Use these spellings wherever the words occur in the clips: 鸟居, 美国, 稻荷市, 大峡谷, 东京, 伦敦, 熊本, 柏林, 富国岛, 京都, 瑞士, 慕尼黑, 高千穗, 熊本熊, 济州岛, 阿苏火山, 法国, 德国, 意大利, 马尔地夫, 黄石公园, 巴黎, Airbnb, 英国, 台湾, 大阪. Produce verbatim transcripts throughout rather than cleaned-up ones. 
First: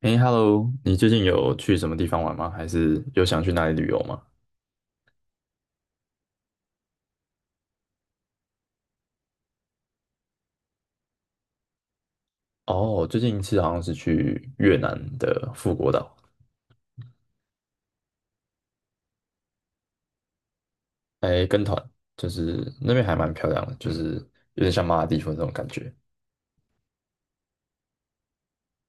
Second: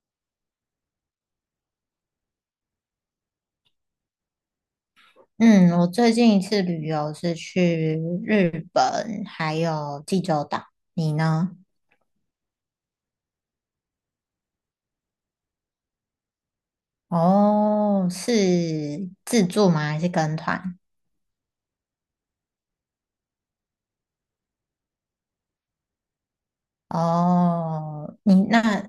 哎，Hello，你最近有去什么地方玩吗？还是有想去哪里旅游吗？嗯，我最近一次旅游是去日本，还有济州岛。你呢？哦，最近一次好像是去越南的富国岛。哦，是自助吗？还是跟团？哎，跟团。就是那边还蛮漂亮的，就是有点像马尔地夫那种感觉。哦，你那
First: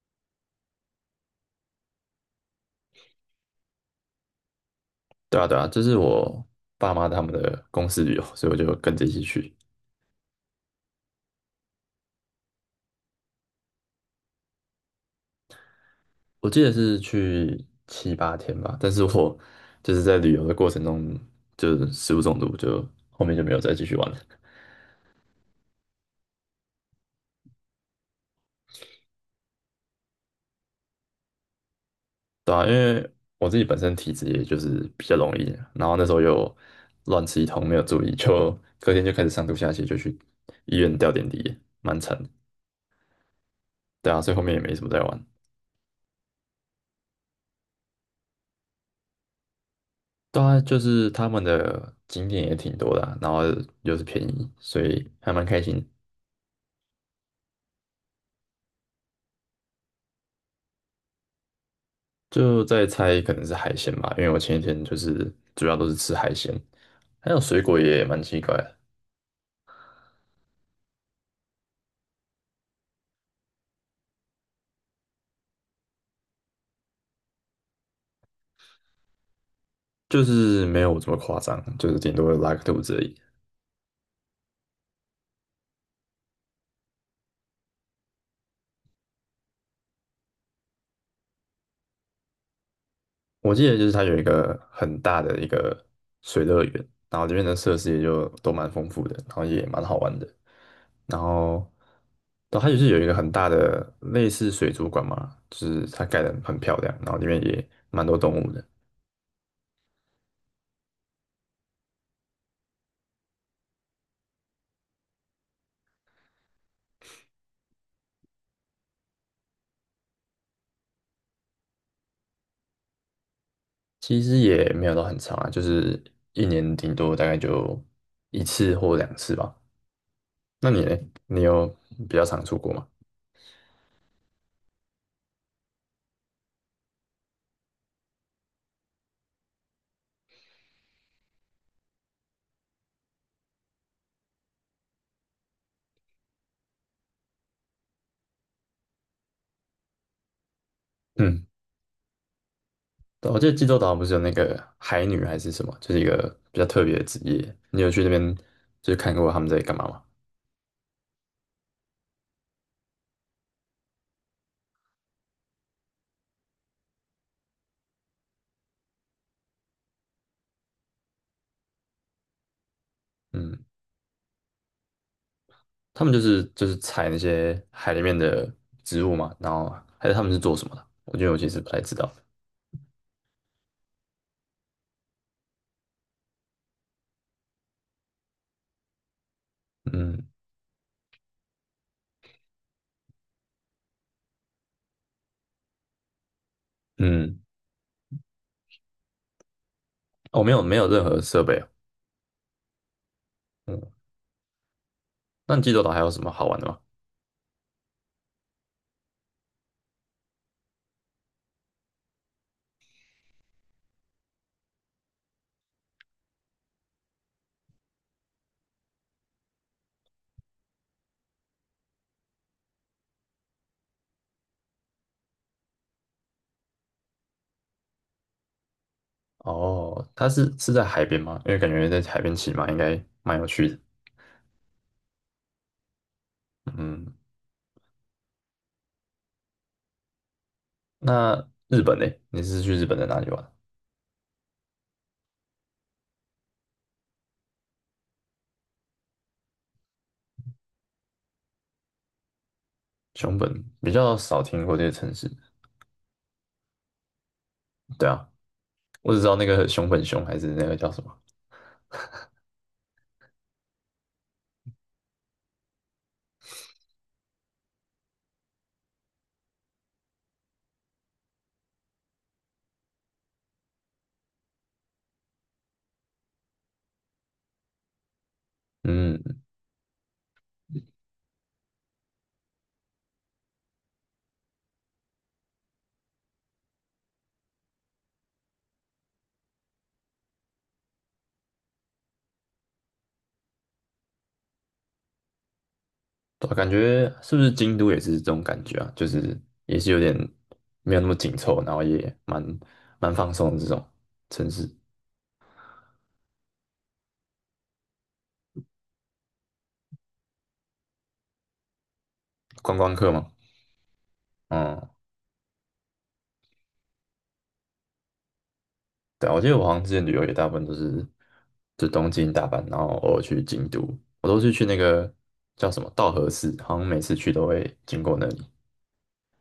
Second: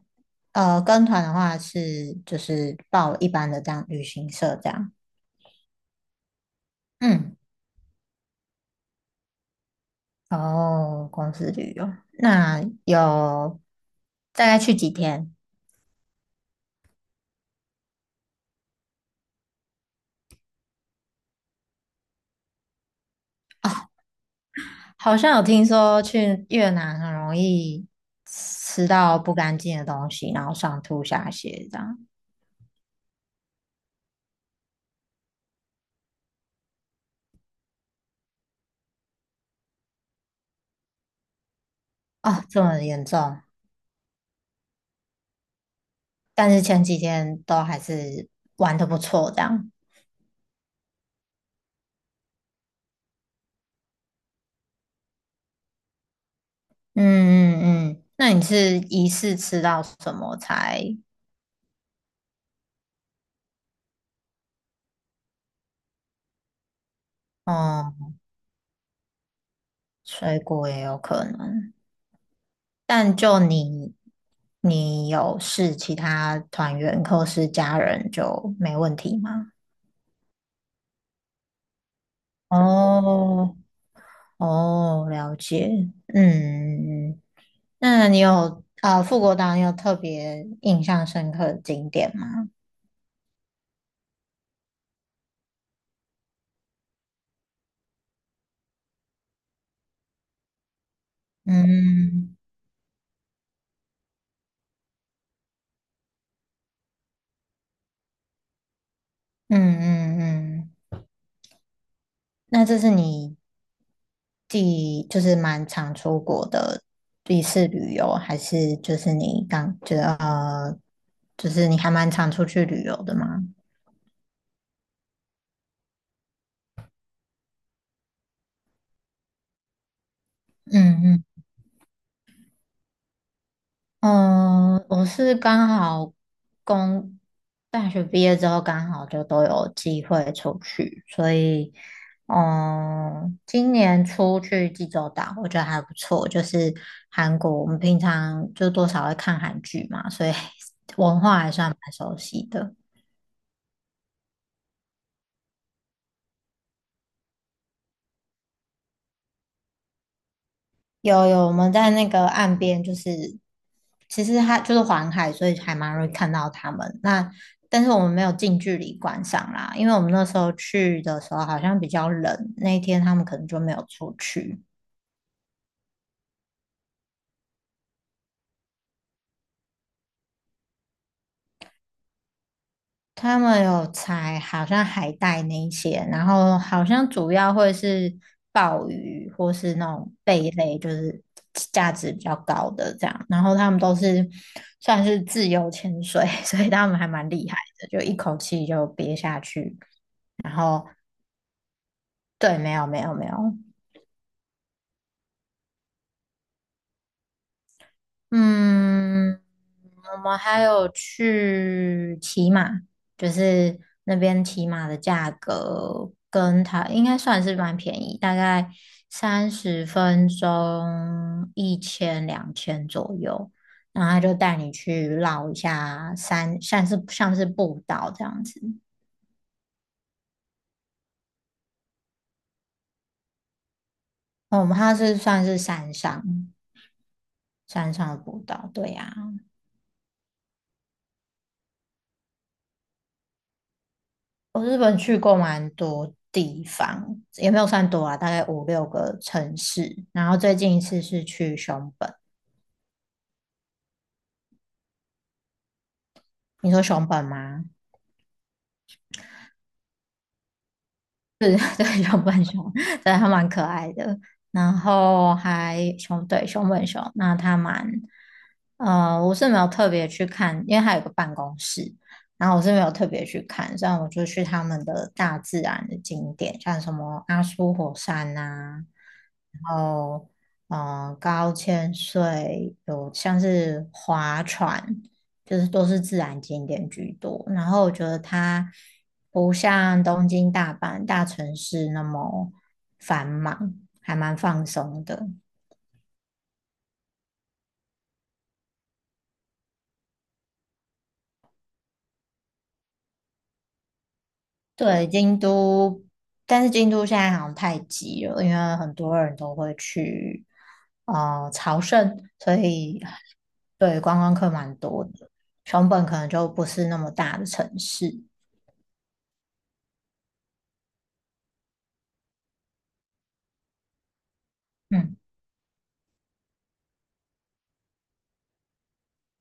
呃，跟团的话是就是报一般的这样旅行社这样。对啊，对啊，这是我爸妈他们嗯，的公司旅游，所以我就跟着一起去。哦，公司旅游，那有大概去几天？我记得是去七八天吧，但是我 就是在旅游的过程中就是食物中毒，就后面就没有 再啊？继续玩了。好像有听说去越南很容易吃到不干净的东西，然后上吐下泻这样。对啊，因为我自己本身体质也就是比较容易，然后那时候又乱吃一通，没有注意，就隔天就开始上吐下泻，就去医院吊点滴，蛮惨的。哦，这么严重？对啊，所以后面也没什么在玩。但是前几天都还是玩的不错这样。对啊，就是他们的景点也挺多的啊，然后又是便宜，所以还蛮开心。嗯嗯嗯，那你是疑似吃到什么才？就在猜可能是海鲜吧，因为我前一天就是主要都是吃海鲜，还有水果也哦，蛮奇怪的。水果也有可能。但就你，你有试其他团员或是家人就没问题吗？就是没有这么夸张，就是顶多拉个肚子而已。哦，哦，了解。嗯，那你有啊，富国岛你有特别印象深刻的景点吗？我记得就是它有一个很大的一个水乐园，然后里面的设施也就都蛮丰富的，然后也蛮好玩的。然后，嗯然后它就是有一个很大的类似水族馆嘛，就是它盖得很漂亮，然后里面也蛮多动物的。嗯嗯嗯，那这是你第就是蛮常出国的一次旅游，还是就是你刚就是呃，就是你还蛮常出去旅游的吗？其实也没有到很长啊，就是一年顶多大概就一次或两次吧。那你呢？嗯嗯你有比较常出国吗？嗯，我是刚好工大学毕业之后，刚好就都有机会出去，所以，嗯，今年出去济州岛，我觉得还不错。就是韩国，我们平常就多少会看韩剧嘛，所以 文化嗯。还算蛮熟悉的。对我记得济州岛不是有那个海女还是什么，就是一个比较特别的职业。你有去那边就是看过他们在干嘛吗？有有，我们在那个岸边，就是其实它就是环海，所以还蛮容易看到它们。那但是我们没有近距离观赏啦，因为我们那时候去的时候好像比较冷，那一天他们可能就嗯，没有出去。他们就是就是采那些海里面的植物嘛，然后还是他们是做什么的？我觉得我其实不太知道。他们有采好像海带那一些，然后好像主要会是鲍鱼或是那种嗯贝类，就是价值比较高的这样。然后他们都是算是自由潜水，所以他们还蛮嗯，厉害的，就一口气就憋下去。哦，没然有没后有任何设备哦。对，没有没有没有，嗯，那济州岛还有什么好玩的吗？嗯，我们还有去骑马，就是那边骑马的价格跟它应该算是蛮便宜，大概三十分钟一千两千左右，然后他就带你去绕一下山，像是像是步道这样子。哦，它是是在海边吗？因为感觉在海边骑马应该蛮有趣的。哦我们它是算是山上嗯，山上的步道，对呀、那日本呢？你是去日本的哪里玩？我日本去过蛮多地方，也没有算多啊，大概五六个城市。然后最近一次是去熊本，熊本比较少听过这个城市。你说熊本吗？对啊，我只知道那个熊本熊还是那个叫什么。对对熊本熊，对，它蛮可爱的。然后还熊，对，熊本熊，那它蛮，呃，我是没有特别去看，因为它有个办公室，然后我是没有特别去看，这样我就去他们的大自然的景点，像什么阿苏火山啊，嗯，然后，呃，高千穗有像是划船。就是都是自然景点居多。然后我觉得它不像东京、大阪大城市那么繁忙，还蛮放松的。对啊，感觉是不是京都也是这种感觉啊？就是也是有点没有那么紧凑，然后也蛮蛮放松的这种城市。对，京都，但是京都现在好像太挤了，因为很多人都会去呃朝圣，所观光以客嘛。对观光客蛮嗯，多的。熊本可能就不是那么大的城市，对啊，我记得我好像之前旅游也大部分都是就东京、大阪，然后偶尔去京都。我都是去那个嗯，叫什么稻荷市，好像每次去都会经过那里。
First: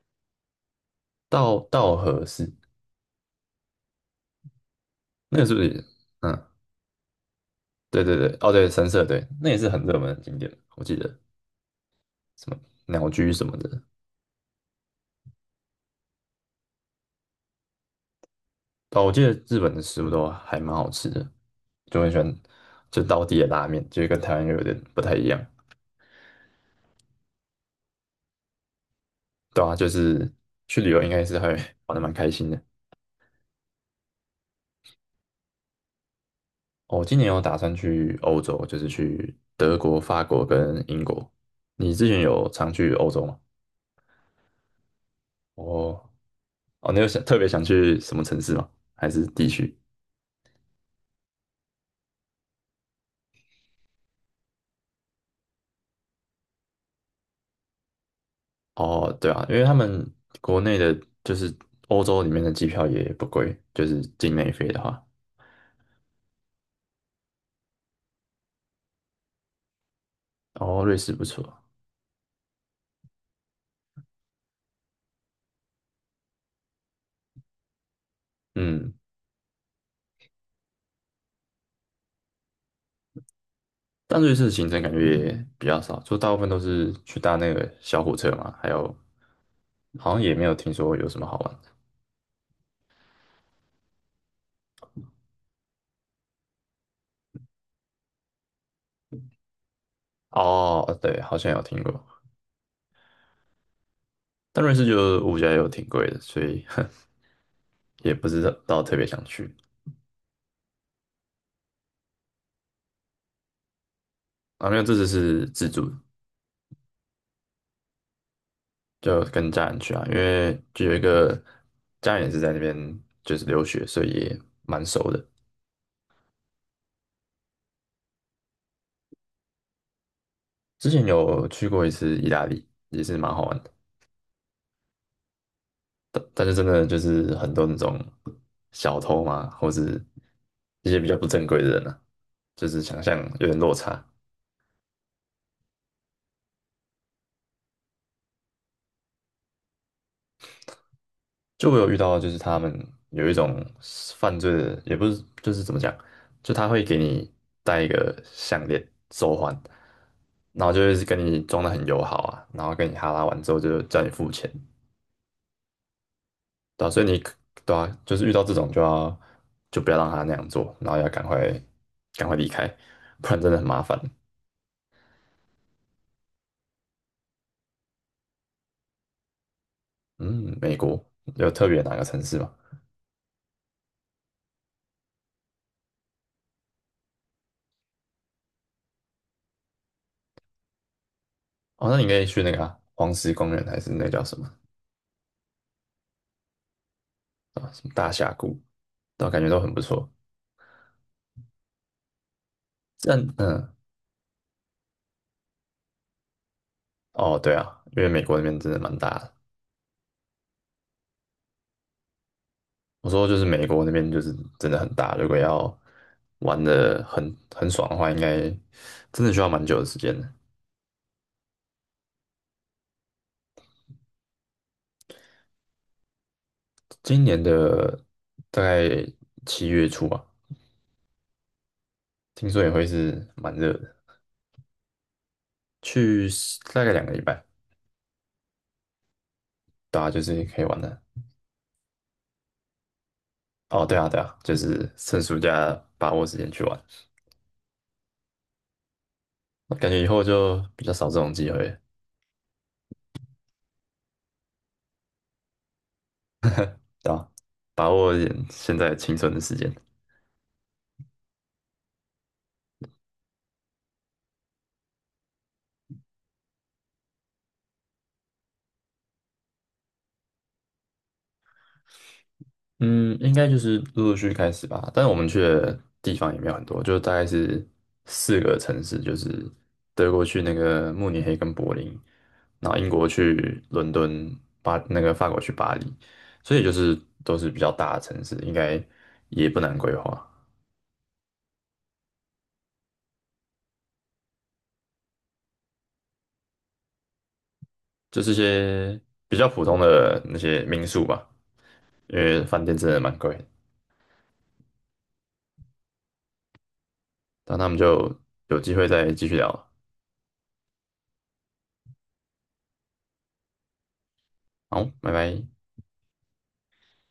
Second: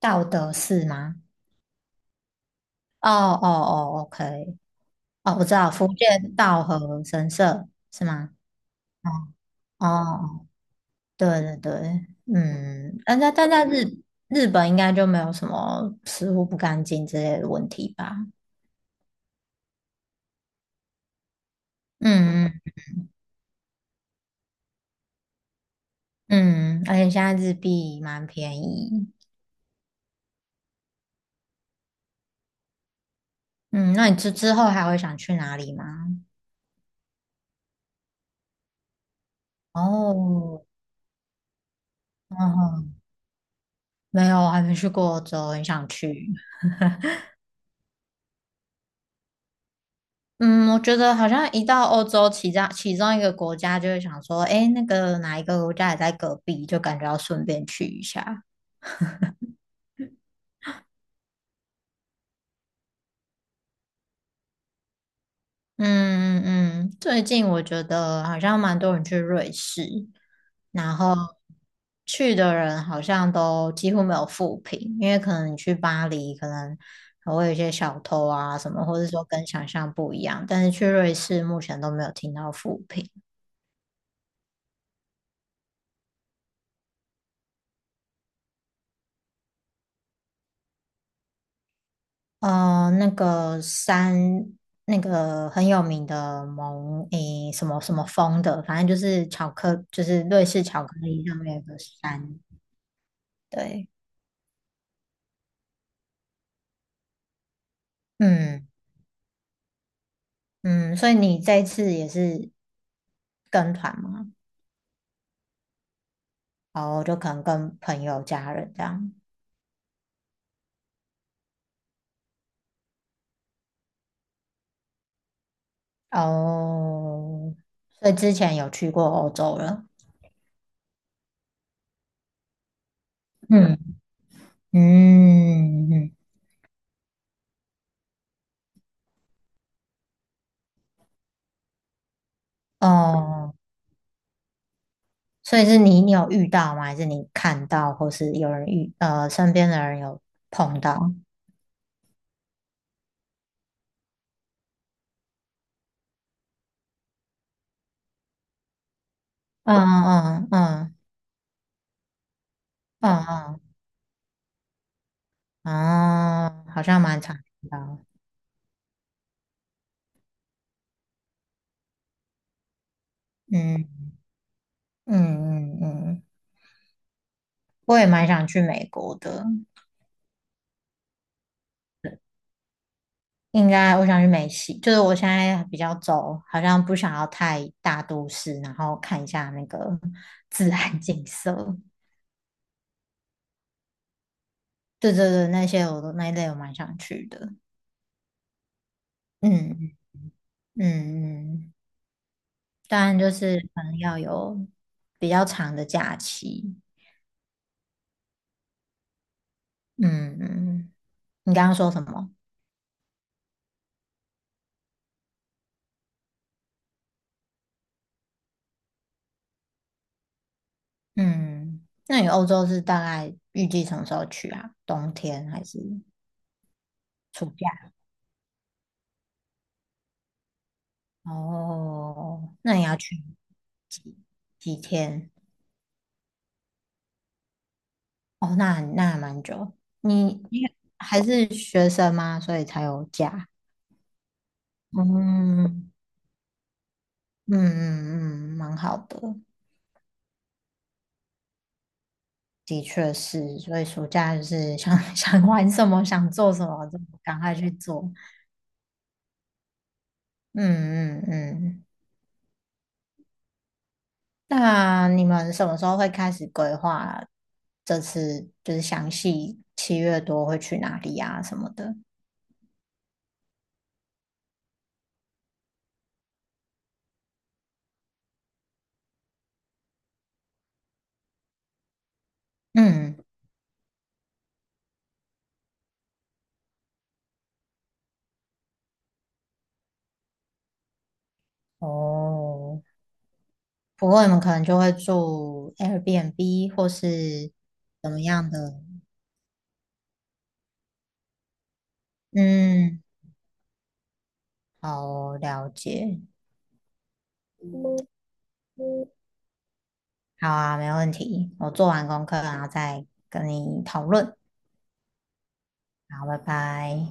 道德寺吗？稻稻荷市。哦哦哦，OK，哦，那我个知是不道是？福建嗯，道和神社对是对吗？对，哦对，神社对，那也是很哦热门的景哦，点，我记得。对对对，什么嗯，鸟但居在什但么在的。日日本应该就没有什么食物不干净之类的问题吧？哦，我记得日本的食物都还蛮好吃的，就很喜欢嗯嗯就道地的拉面，就是跟台湾又有点不太一样。嗯，而且现在日币蛮便宜。对啊，就是去旅游应该是还 玩的蛮开心的。嗯，那你之之后还会想去哪里吗？哦，今年有打算去欧洲，就是去德国、法国哦，跟英国。你之前嗯有常去哼欧洲吗？没有，还没去过欧洲，很想哦去。哦，你有想特别想去什么城市吗？还是地区？嗯，我觉得好像一到欧洲其他其中一个国家，就会想说，诶，那个哪一个国家也在隔壁，就感觉要顺便去一下。哦，对啊，因为他们国内的，就是欧洲里面的机票也不贵，就是境内飞的话。嗯嗯嗯，最近我觉得好像蛮多人去瑞士，哦，瑞然士后不错。去的人好像都几乎没有负评，因为可能你去巴黎，可能还会有一些小偷啊什么，嗯，或者说跟想象不一样，但是去瑞士目前都没有听到负评。但瑞士的行程感觉也比较少，就大部分都是去搭那个小火车嘛，还有好像也没有听说有什么好玩的。呃，那个山，那个很有名的蒙，诶，什么什么峰的，反正就是巧克，就是瑞士巧哦，克对，力好上像面有有个听过，山。对，但瑞士就物价又挺贵的，所以 也不知嗯道特别想去。嗯，所以你这次也是跟团吗？啊，没有，这次是自助。哦，就可能跟朋友、家人这样。就跟家人去啊，因为就有一个家人也是在那边就是留学，所以也蛮熟的。哦，所以之前有去过欧洲了。之前有去过一次意大利，也是蛮好玩的。嗯嗯嗯，嗯但嗯但是真的就是很多那种小偷嘛，或者一些比较不正规的人啊，就是嗯想象有哦。点落差。所以是你你有遇到吗？还是你看到，或是有人遇呃身边的人有碰到？就我有遇到，就是他们有一种犯罪的，也不是就是怎么讲，就他会给你戴一个项链手环，嗯嗯然后就嗯会跟你装的很友好啊，然后跟你哈拉嗯完之后嗯就叫你付钱。哦，好对啊，像所以你蛮可常遇对啊，到。就是遇到这种就要就不要让他那样做，然后要赶快赶快离开，不然真的很麻烦。嗯嗯嗯嗯，我也蛮想去美国的。嗯，美国有特别哪个城市吗？应该我想去美西，就是我现在比较走，好像不想要太大都市，然后看一下那个自然景色。哦，那你可以去那个啊，黄石公园，还是那叫什么对对对，那些我都那一类我蛮想去的。什么大峡谷，都感觉都很不嗯错。嗯嗯。当但然就是嗯，可能要有比较长的假期。哦，对啊，因为美国那边真的蛮大的。嗯，你刚刚说什么？我说就是美国那边就是真的很大，如果要玩的很很爽的话，应该真的需要蛮久的时间的。嗯，那你欧洲是大概预计什么时候去啊？冬天还是今年暑假？的大概七月初吧，听哦，说也那你会要去是蛮热的，几几天？去大概两个礼拜，哦，那那还蛮久。大家就你是你可以玩的。还是学生吗？所以才有假。哦，对啊，对啊，就是趁暑假嗯把握时间去玩，嗯嗯嗯，嗯蛮好的。感觉以后就比较少这种机会，的确是，所以暑假就是想 想玩什么，想做什么就对吧？赶快去把做。握一点现在青春的时间。嗯嗯嗯。那你们什么时候会开始规划？这次就是详细七月多会去哪里啊什么的？嗯，应该就是陆陆续续开始吧。但是我们去的地方也没有很多，就大概是四个城市，就是德国去那个慕尼黑跟柏林，然后英国嗯，去伦敦，巴那个法国去巴黎，所以就是都是比较大的城市，应该也不难规划，哦，不过你们可能就会住 Airbnb 或是怎么就是一样的？些比较普通的那些民宿吧。因为饭店真的嗯，蛮贵的。好，了解。那我们就有机会再继续聊了。好啊，没问题。我做完功课，然后再跟你讨论。好，拜拜。好，拜拜。